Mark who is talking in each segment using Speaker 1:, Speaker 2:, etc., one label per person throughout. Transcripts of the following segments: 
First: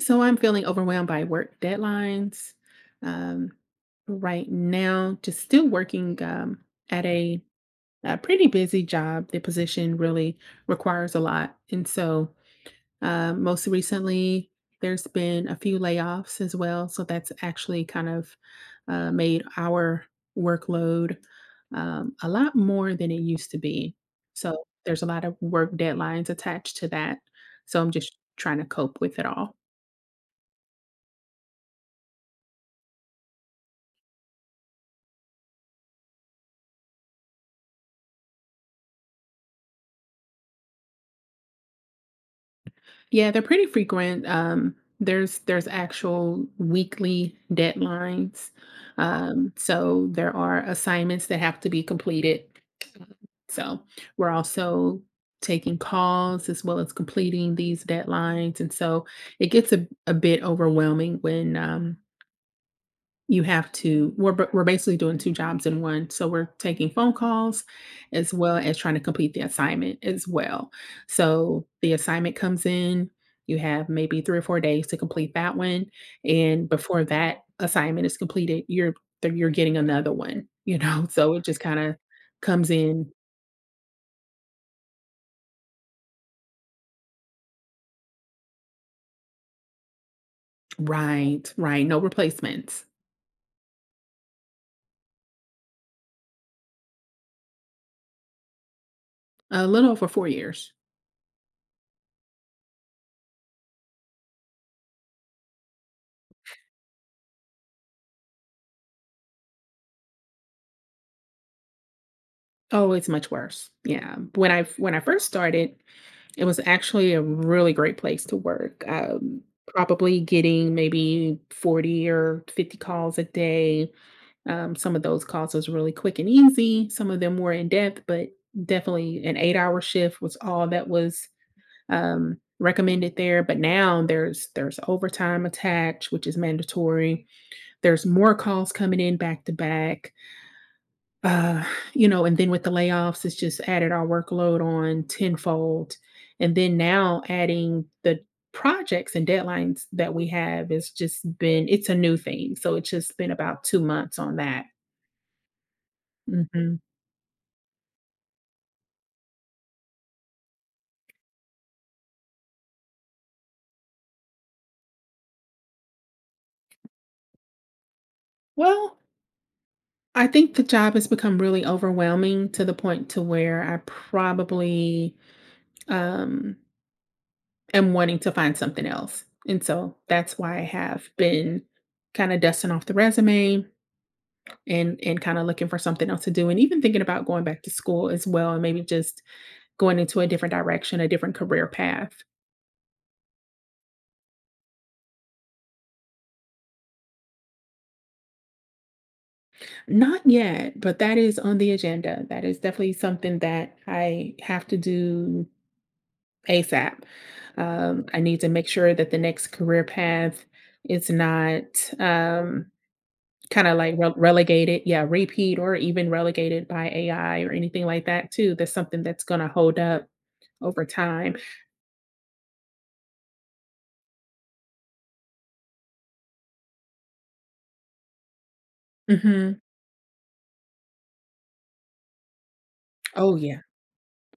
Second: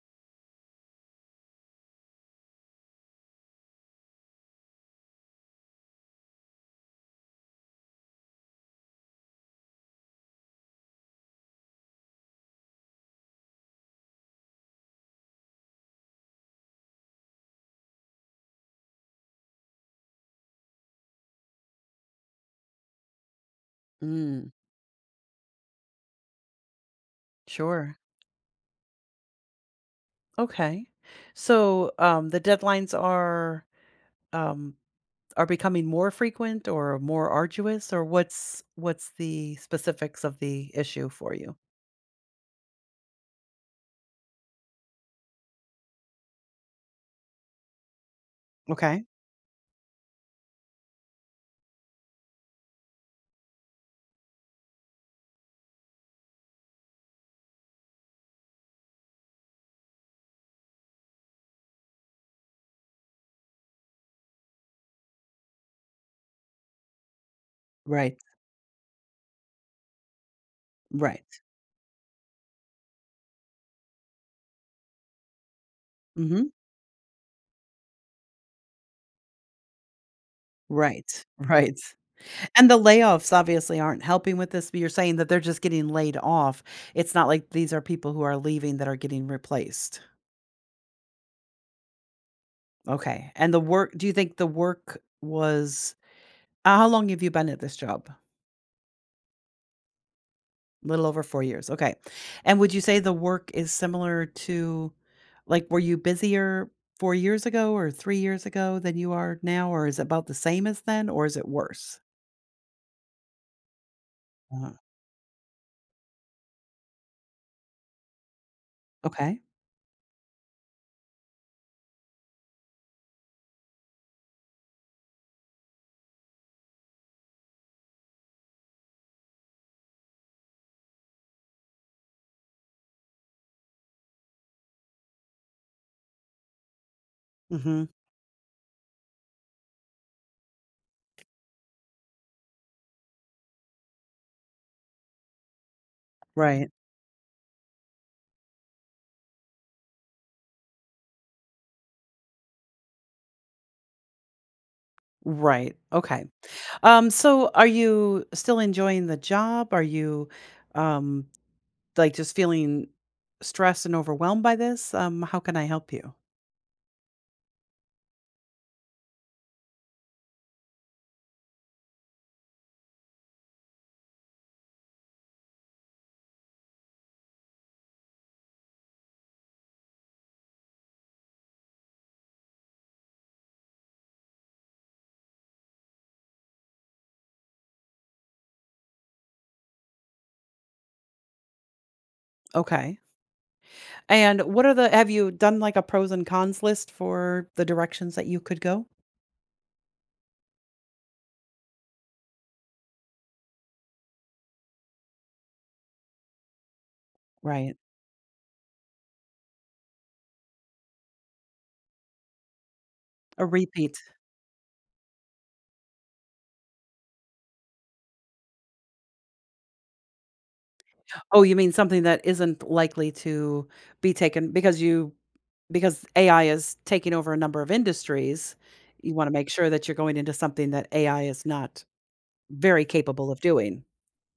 Speaker 1: So I'm feeling overwhelmed by work deadlines um, right now. Just still working at a pretty busy job. The position really requires a lot, and so most recently, there's been a few layoffs as well, so that's actually kind of made our workload a lot more than it used to be.
Speaker 2: Mm,
Speaker 1: So there's a lot of work deadlines attached to that. So I'm
Speaker 2: sure.
Speaker 1: just trying to cope with it all.
Speaker 2: Okay. So the deadlines um, are becoming more frequent or more arduous, or what's the specifics of the issue for you?
Speaker 1: Yeah, they're pretty frequent. There's actual weekly deadlines.
Speaker 2: Okay.
Speaker 1: So there are assignments that have to be completed. So we're also taking calls as well as completing these deadlines. And so it gets a bit overwhelming when you have to we're basically doing 2 jobs in one, so we're taking phone calls
Speaker 2: Right.
Speaker 1: as well as trying to complete the assignment as well.
Speaker 2: Right.
Speaker 1: So, the assignment comes in, you have maybe 3 or 4 days to complete that one,
Speaker 2: Hmm.
Speaker 1: and before that assignment is completed, you're getting another one, you know?
Speaker 2: Right.
Speaker 1: So it just
Speaker 2: Right.
Speaker 1: kinda
Speaker 2: And
Speaker 1: comes
Speaker 2: the
Speaker 1: in.
Speaker 2: layoffs obviously aren't helping with this. But you're saying that they're just getting laid off. It's not like these are people who are leaving that are getting replaced.
Speaker 1: Right, right, no replacements.
Speaker 2: Okay. And the work. Do you think the work was? How long have you been at this job?
Speaker 1: A little over 4 years.
Speaker 2: Little over 4 years, okay. And would you say the work is similar to, like, were you busier 4 years ago or 3 years ago than you are now, or is it about the same as then, or is it worse?
Speaker 1: Oh, it's much worse. Yeah. When I
Speaker 2: Uh,
Speaker 1: when I first started. It was actually a really great place to work.
Speaker 2: okay.
Speaker 1: Probably getting maybe 40 or 50 calls a day. Some of those calls was really quick and easy. Some of them were in depth, but definitely an 8-hour shift was all that was recommended there. But now there's overtime attached, which is mandatory.
Speaker 2: Mhm.
Speaker 1: There's more calls coming in back to back. Uh, you know, and then with the layoffs, it's just added our workload on tenfold. And
Speaker 2: Right.
Speaker 1: then now adding the projects and deadlines that we have, it's just been it's a new thing. So it's just been about 2 months on that.
Speaker 2: Right, okay.
Speaker 1: Mhm.
Speaker 2: So are you still enjoying the job? Are you, um, like, just feeling stressed and overwhelmed by this? How can I help you?
Speaker 1: Well, I think the job has become really overwhelming to the point to where I probably um am wanting to find something else. And so that's why I have been kind of dusting off the resume and kind of looking for something else to do, and even thinking about going back to school as well, and maybe just going into a different direction, a different career path.
Speaker 2: Okay. And what are the have you done, like, a pros and cons list for the directions that you could go?
Speaker 1: Not yet, but that is on the agenda. That is definitely something that I have to do ASAP.
Speaker 2: Right.
Speaker 1: I need to make sure that the next career path is not um,
Speaker 2: A
Speaker 1: kind of like
Speaker 2: repeat.
Speaker 1: relegated. Yeah, repeat or even relegated by AI or anything like that too. That's something that's going to hold up over time.
Speaker 2: Oh, you mean something that isn't likely to be taken because AI is taking over a number of industries, you want to make
Speaker 1: Hmm.
Speaker 2: sure that you're going into something that AI is not very capable
Speaker 1: Oh,
Speaker 2: of
Speaker 1: yeah.
Speaker 2: doing.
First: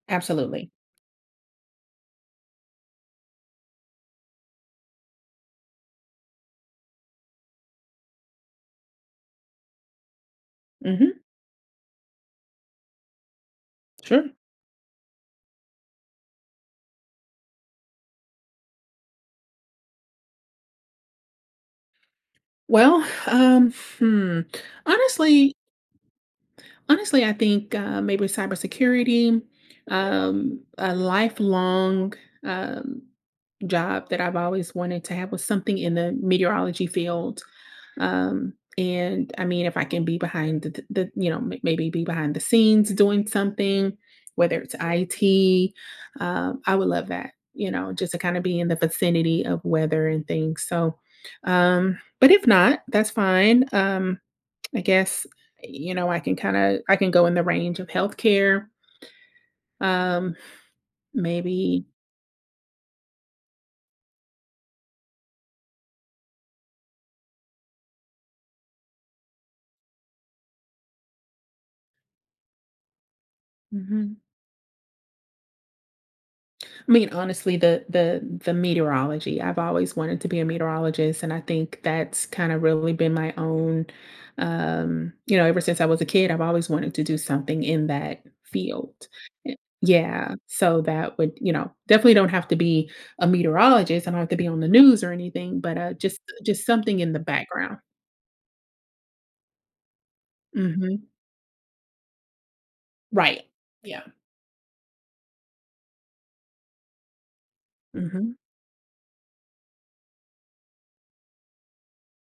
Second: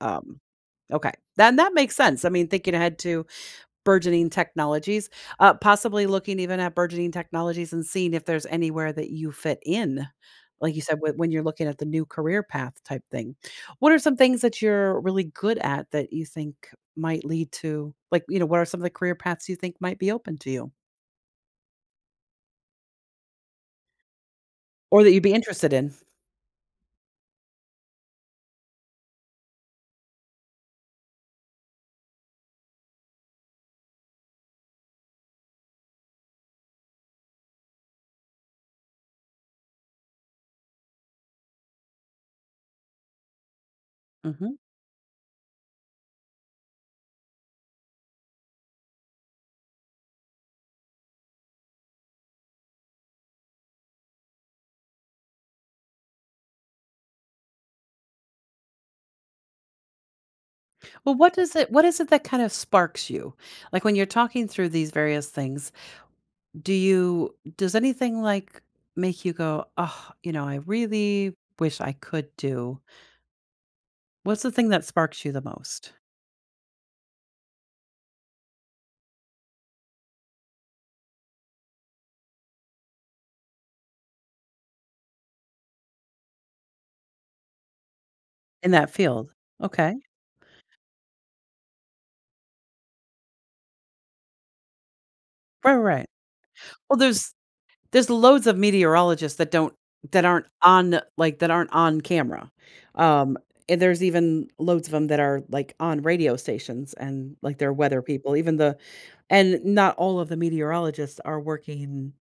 Speaker 2: Um,
Speaker 1: Absolutely.
Speaker 2: okay. Then that makes sense. I mean, thinking ahead to burgeoning technologies, possibly looking even at burgeoning technologies and seeing if there's anywhere that you fit in, like you said, whe
Speaker 1: Mhm.
Speaker 2: when you're looking at the new career path type thing. What are some
Speaker 1: Sure.
Speaker 2: things that you're really good at that you think might lead to, like, what are some of the career paths you think might be open to you
Speaker 1: Well, hmm,
Speaker 2: or that you'd be
Speaker 1: honestly
Speaker 2: interested in?
Speaker 1: honestly, I think, maybe cybersecurity, a lifelong, um, job that I've always wanted to have was something in the meteorology field. And I mean, if I can be behind the, maybe be behind the scenes doing something,
Speaker 2: Mhm.
Speaker 1: whether it's IT, I would love that, you know, just to kind of be in the vicinity of weather and things. So, but if not, that's fine. I guess, you know, I can go in the range of healthcare, um,
Speaker 2: Well, what
Speaker 1: maybe.
Speaker 2: is it that kind of sparks you? Like, when you're talking through these various things, Do you does anything, like, make you go, "Oh, you know, I really wish I could do"?
Speaker 1: Mm-hmm.
Speaker 2: What's the thing that sparks you the most
Speaker 1: I mean, honestly, the meteorology. I've always wanted to be a meteorologist, and I think that's kind of really been my own, you know, ever since I was a kid, I've always wanted to do something in that
Speaker 2: in that
Speaker 1: field.
Speaker 2: field? Okay.
Speaker 1: Yeah, so that would, you know, definitely don't have to be a meteorologist. I don't have to be on the news or anything,
Speaker 2: Right,
Speaker 1: but
Speaker 2: right. Right.
Speaker 1: just
Speaker 2: Well,
Speaker 1: something in the
Speaker 2: there's
Speaker 1: background.
Speaker 2: There's loads of meteorologists that aren't on,
Speaker 1: Hmm.
Speaker 2: like, that aren't on camera. Um,
Speaker 1: Right.
Speaker 2: and there's
Speaker 1: Yeah.
Speaker 2: even loads of them that are, like, on radio stations and, like, they're weather people,
Speaker 1: Hmm.
Speaker 2: even the and not all of the meteorologists are working,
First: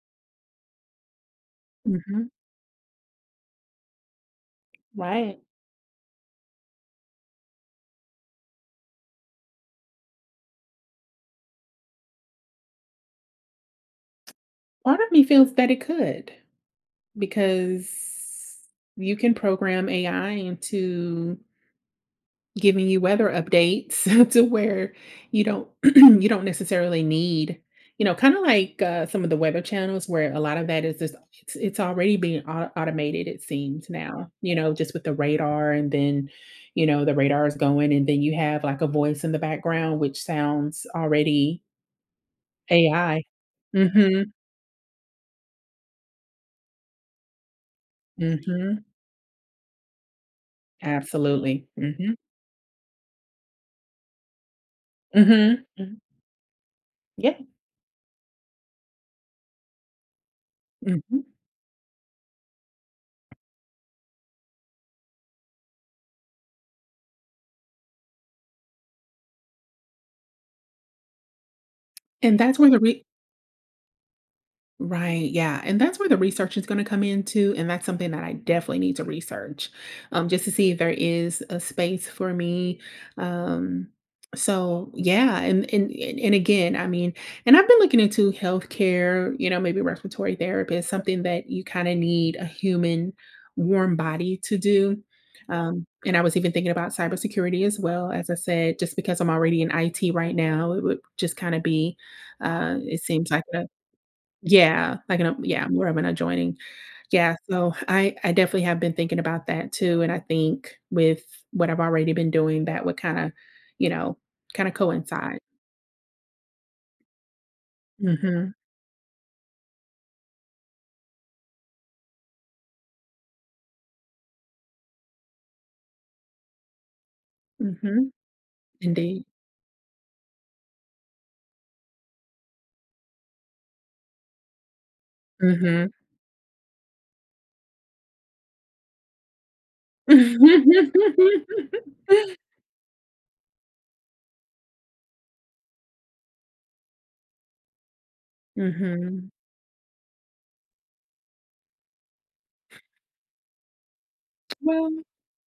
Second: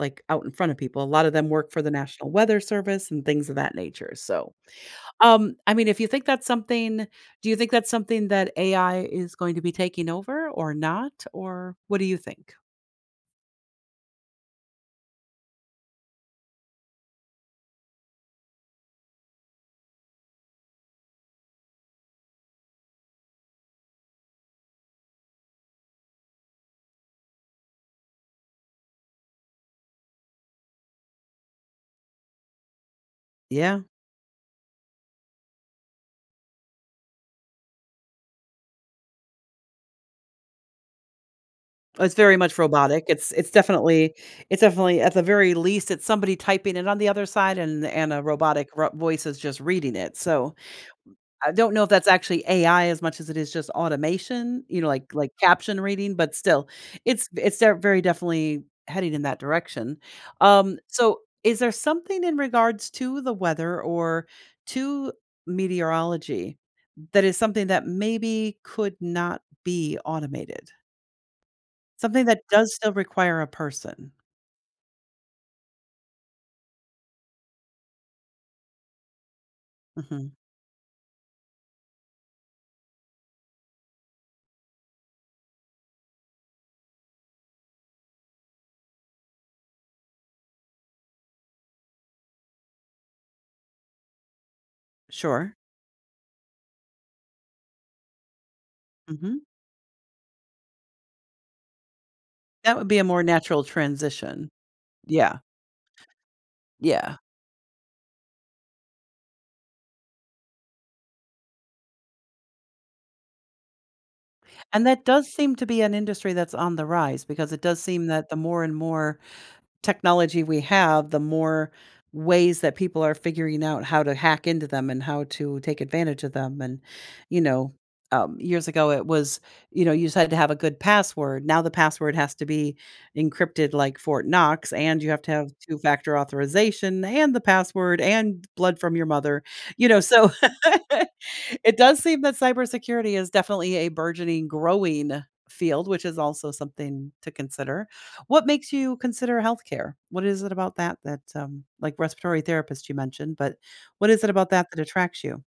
Speaker 2: like, out in front of people. A lot of them work for the National
Speaker 1: Hmm.
Speaker 2: Weather Service and things of that nature, so,
Speaker 1: Right.
Speaker 2: I mean, if you think that's something do you think that's something that AI is going to be taking over or not, or what do you think?
Speaker 1: Part of me feels that it could, because you can program AI into giving you weather updates to where you don't you don't necessarily need, you know, kind of like some of the weather channels where a lot of that is just it's already being automated. It
Speaker 2: Yeah.
Speaker 1: seems now, you know, just with the radar, and then you know the radar is going, and then you have like a voice in the background which sounds already
Speaker 2: It's very much robotic.
Speaker 1: AI.
Speaker 2: It's it's definitely
Speaker 1: Hmm.
Speaker 2: it's definitely at the very least, it's somebody typing it on the other side and a robotic
Speaker 1: Hmm.
Speaker 2: ro voice is just reading it. So, I
Speaker 1: Absolutely.
Speaker 2: don't know if that's
Speaker 1: Mm-hmm.
Speaker 2: actually AI as much as it is just automation, like
Speaker 1: Hmm.
Speaker 2: caption reading, but still, it's
Speaker 1: Yeah.
Speaker 2: it's de very definitely heading in that direction. So
Speaker 1: Mhm,
Speaker 2: is there something in regards to the weather or to meteorology that is something that maybe could not be automated? Something
Speaker 1: and
Speaker 2: that
Speaker 1: that's where
Speaker 2: does
Speaker 1: the
Speaker 2: still
Speaker 1: re
Speaker 2: require a person.
Speaker 1: right. Yeah. And that's where the research is going to come into. And that's something that I definitely need to research,
Speaker 2: Mhm.
Speaker 1: just to see if there is a space for me. Um, so yeah, and again, I mean, and I've been looking into healthcare, you know, maybe respiratory therapy is something that you kind of need a human warm body to do.
Speaker 2: Sure.
Speaker 1: And I was even thinking about cybersecurity as well, as I said, just because I'm
Speaker 2: Mhm.
Speaker 1: already in IT right now. It would just kind of be
Speaker 2: That would be a
Speaker 1: it
Speaker 2: more
Speaker 1: seems like
Speaker 2: natural
Speaker 1: a,
Speaker 2: transition. Yeah.
Speaker 1: yeah, more of an adjoining.
Speaker 2: Yeah.
Speaker 1: Yeah, so I definitely have been thinking about that too, and I think with what I've already been doing, that would kinda, you know, kinda
Speaker 2: And that does
Speaker 1: coincide.
Speaker 2: seem to be an industry that's on the rise because it does seem that the
Speaker 1: Mhm.
Speaker 2: more and more technology we have, the more ways that people are figuring out how to hack into them and how to take advantage of them. And, you know,
Speaker 1: Mhm.
Speaker 2: years ago, it
Speaker 1: Indeed.
Speaker 2: was, you just had to have a good password. Now the password has to be encrypted like Fort Knox, and you have to have two
Speaker 1: Mhm.
Speaker 2: factor authorization and the password and blood from your mother. So it does seem that cybersecurity is definitely a burgeoning, growing field, which is also something to consider. What makes you
Speaker 1: Mhm.
Speaker 2: consider healthcare? What is it about that that, like respiratory therapist you mentioned, but what is it about that that
Speaker 1: Well
Speaker 2: attracts you?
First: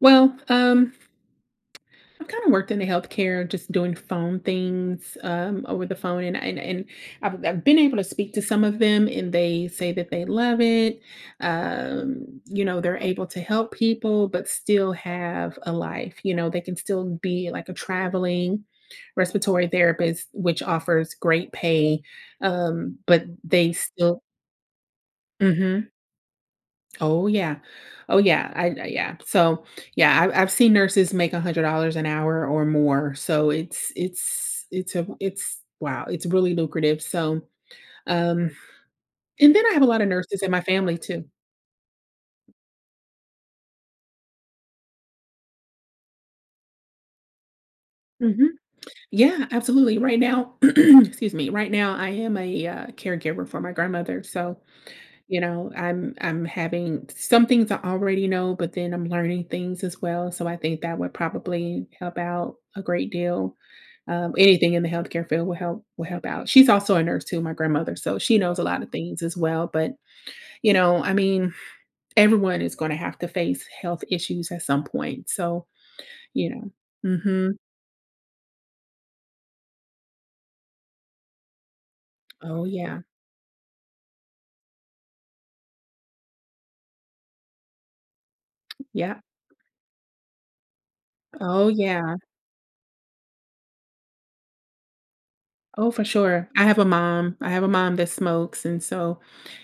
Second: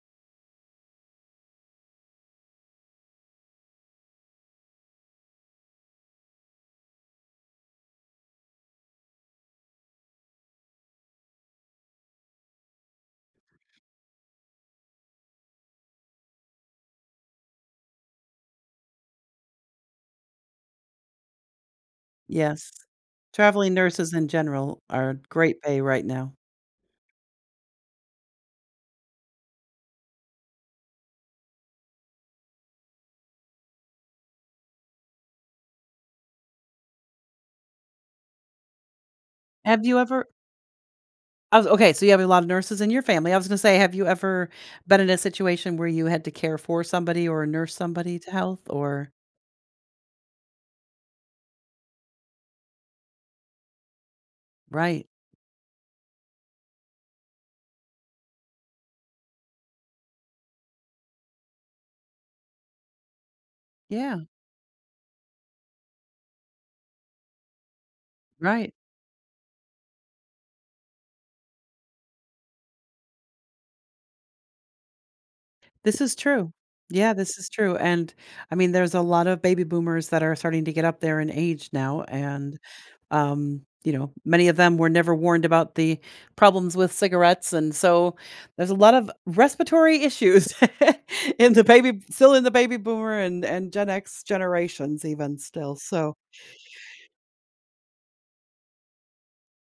Speaker 1: well, um, I've kind of worked in the healthcare, just doing phone things, over the phone, and and I've been able to speak to some of them, and they say that they love it. You know, they're able to help people, but still have a life. You know, they can still be like a traveling respiratory therapist, which offers great pay,
Speaker 2: Yes.
Speaker 1: but they
Speaker 2: Traveling nurses
Speaker 1: still.
Speaker 2: in general are great pay
Speaker 1: Mhm.
Speaker 2: right now.
Speaker 1: Oh, yeah. Oh, yeah. I yeah. So yeah, I've seen nurses make $100 an hour or more. So it's, wow, it's really lucrative. So um, and then I have
Speaker 2: Have
Speaker 1: a
Speaker 2: you
Speaker 1: lot of
Speaker 2: ever
Speaker 1: nurses in my family too.
Speaker 2: I was Okay, so you have a lot of nurses in your family. I was gonna say, have you ever been in a situation where you had to care for somebody or nurse somebody to
Speaker 1: Hmm.
Speaker 2: health or—
Speaker 1: Yeah, absolutely. Right now, excuse me. Right now, I am a caregiver for my grandmother. So,
Speaker 2: Right.
Speaker 1: you know, I'm having some things I already know, but then I'm learning things as well. So I think that would probably help out a great deal.
Speaker 2: Yeah,
Speaker 1: Anything in the healthcare field will help out. She's also a nurse too, my grandmother, so she knows a
Speaker 2: right.
Speaker 1: lot of things as well. But you know, I mean, everyone is going to have to face health issues at some point. So
Speaker 2: This is
Speaker 1: you
Speaker 2: true.
Speaker 1: know.
Speaker 2: Yeah, this
Speaker 1: Mm-hmm.
Speaker 2: is true, and, I mean, there's a lot of baby boomers that are starting to get up there in age now, and
Speaker 1: Oh, yeah.
Speaker 2: Many of them were never warned about the problems with cigarettes, and so there's a lot of
Speaker 1: Yeah.
Speaker 2: respiratory issues in the
Speaker 1: Oh,
Speaker 2: baby
Speaker 1: yeah.
Speaker 2: still in the baby boomer and Gen X generations even still,
Speaker 1: Oh, for
Speaker 2: so—
Speaker 1: sure. I have a mom that smokes, and so,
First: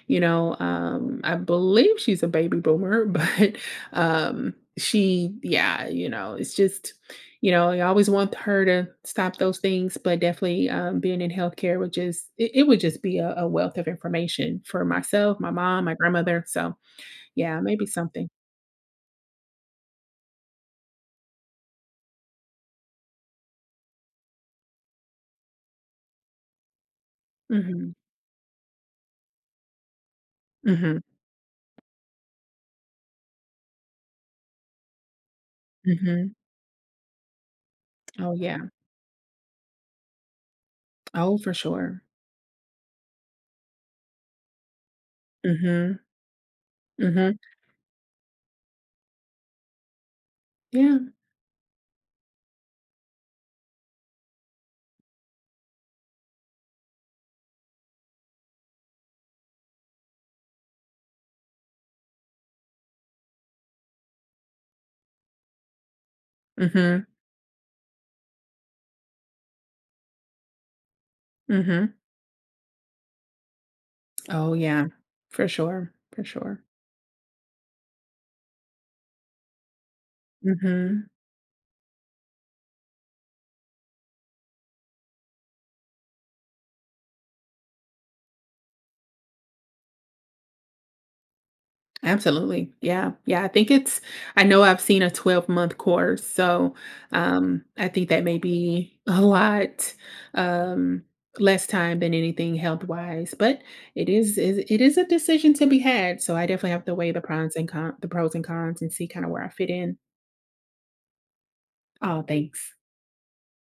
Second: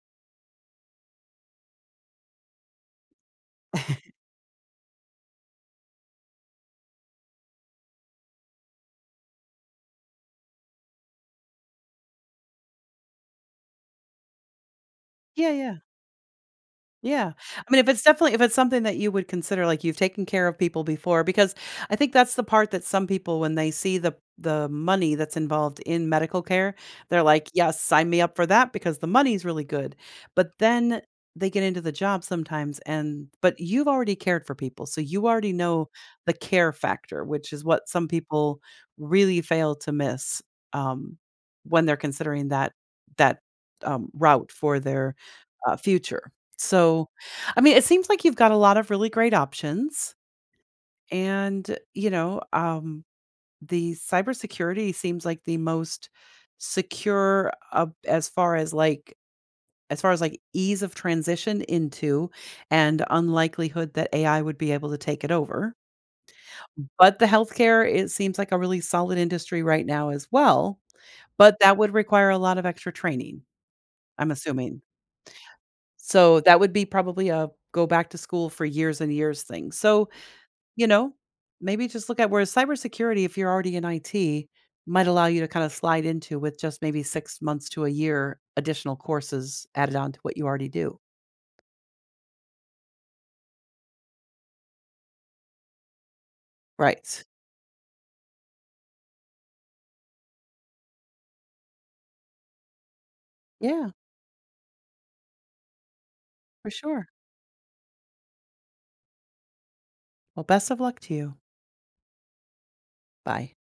Speaker 1: you know, I believe she's a baby boomer, but she, yeah, you know, it's just, you know, I always want her to stop those things, but definitely being in healthcare would just, it would just be a wealth of information for myself, my
Speaker 2: Yeah, yeah.
Speaker 1: mom, my grandmother. So,
Speaker 2: Yeah.
Speaker 1: yeah,
Speaker 2: I mean,
Speaker 1: maybe something.
Speaker 2: if it's something that you would consider, like you've taken care of people before, because I think that's the part that some people, when they see the money that's involved in medical care, they're like, yes,
Speaker 1: Hmm.
Speaker 2: sign me up for that because the money's really good. But
Speaker 1: Hmm.
Speaker 2: then they get into the job sometimes and but you've already cared for people. So you already know the
Speaker 1: Hmm.
Speaker 2: care factor, which is what some
Speaker 1: Oh, yeah.
Speaker 2: people really fail to miss, um,
Speaker 1: Oh, for
Speaker 2: when they're
Speaker 1: sure.
Speaker 2: considering that route for their
Speaker 1: Hmm.
Speaker 2: future. So,
Speaker 1: Hmm.
Speaker 2: I mean, it seems like you've got a lot of really great options.
Speaker 1: Yeah.
Speaker 2: And the cybersecurity seems like the most secure, as far as, like, ease of transition into and unlikelihood that AI would be able to take it over.
Speaker 1: Hmm.
Speaker 2: But the healthcare, it seems like a really solid industry right now as well, but that would
Speaker 1: Hmm.
Speaker 2: require a lot of extra training, I'm
Speaker 1: Oh,
Speaker 2: assuming.
Speaker 1: yeah. For sure, for
Speaker 2: So that
Speaker 1: sure.
Speaker 2: would be probably a go back to school for years and years thing. So, You
Speaker 1: Mhm.
Speaker 2: know, maybe just look at where cybersecurity, if you're already in IT, might allow you to kind of slide into with just maybe 6 months to a year additional courses added on to what you already do.
Speaker 1: Absolutely. Yeah, yeah, I think it's I know I've seen a 12-month course, so,
Speaker 2: Right.
Speaker 1: I think that may be a lot, um, less time than anything health-wise, but
Speaker 2: Yeah,
Speaker 1: it is a decision to be had, so I
Speaker 2: for
Speaker 1: definitely have to
Speaker 2: sure.
Speaker 1: weigh the pros and cons and see kinda where I fit in.
Speaker 2: Well, best of luck to you.
Speaker 1: Oh, thanks.
Speaker 2: Bye.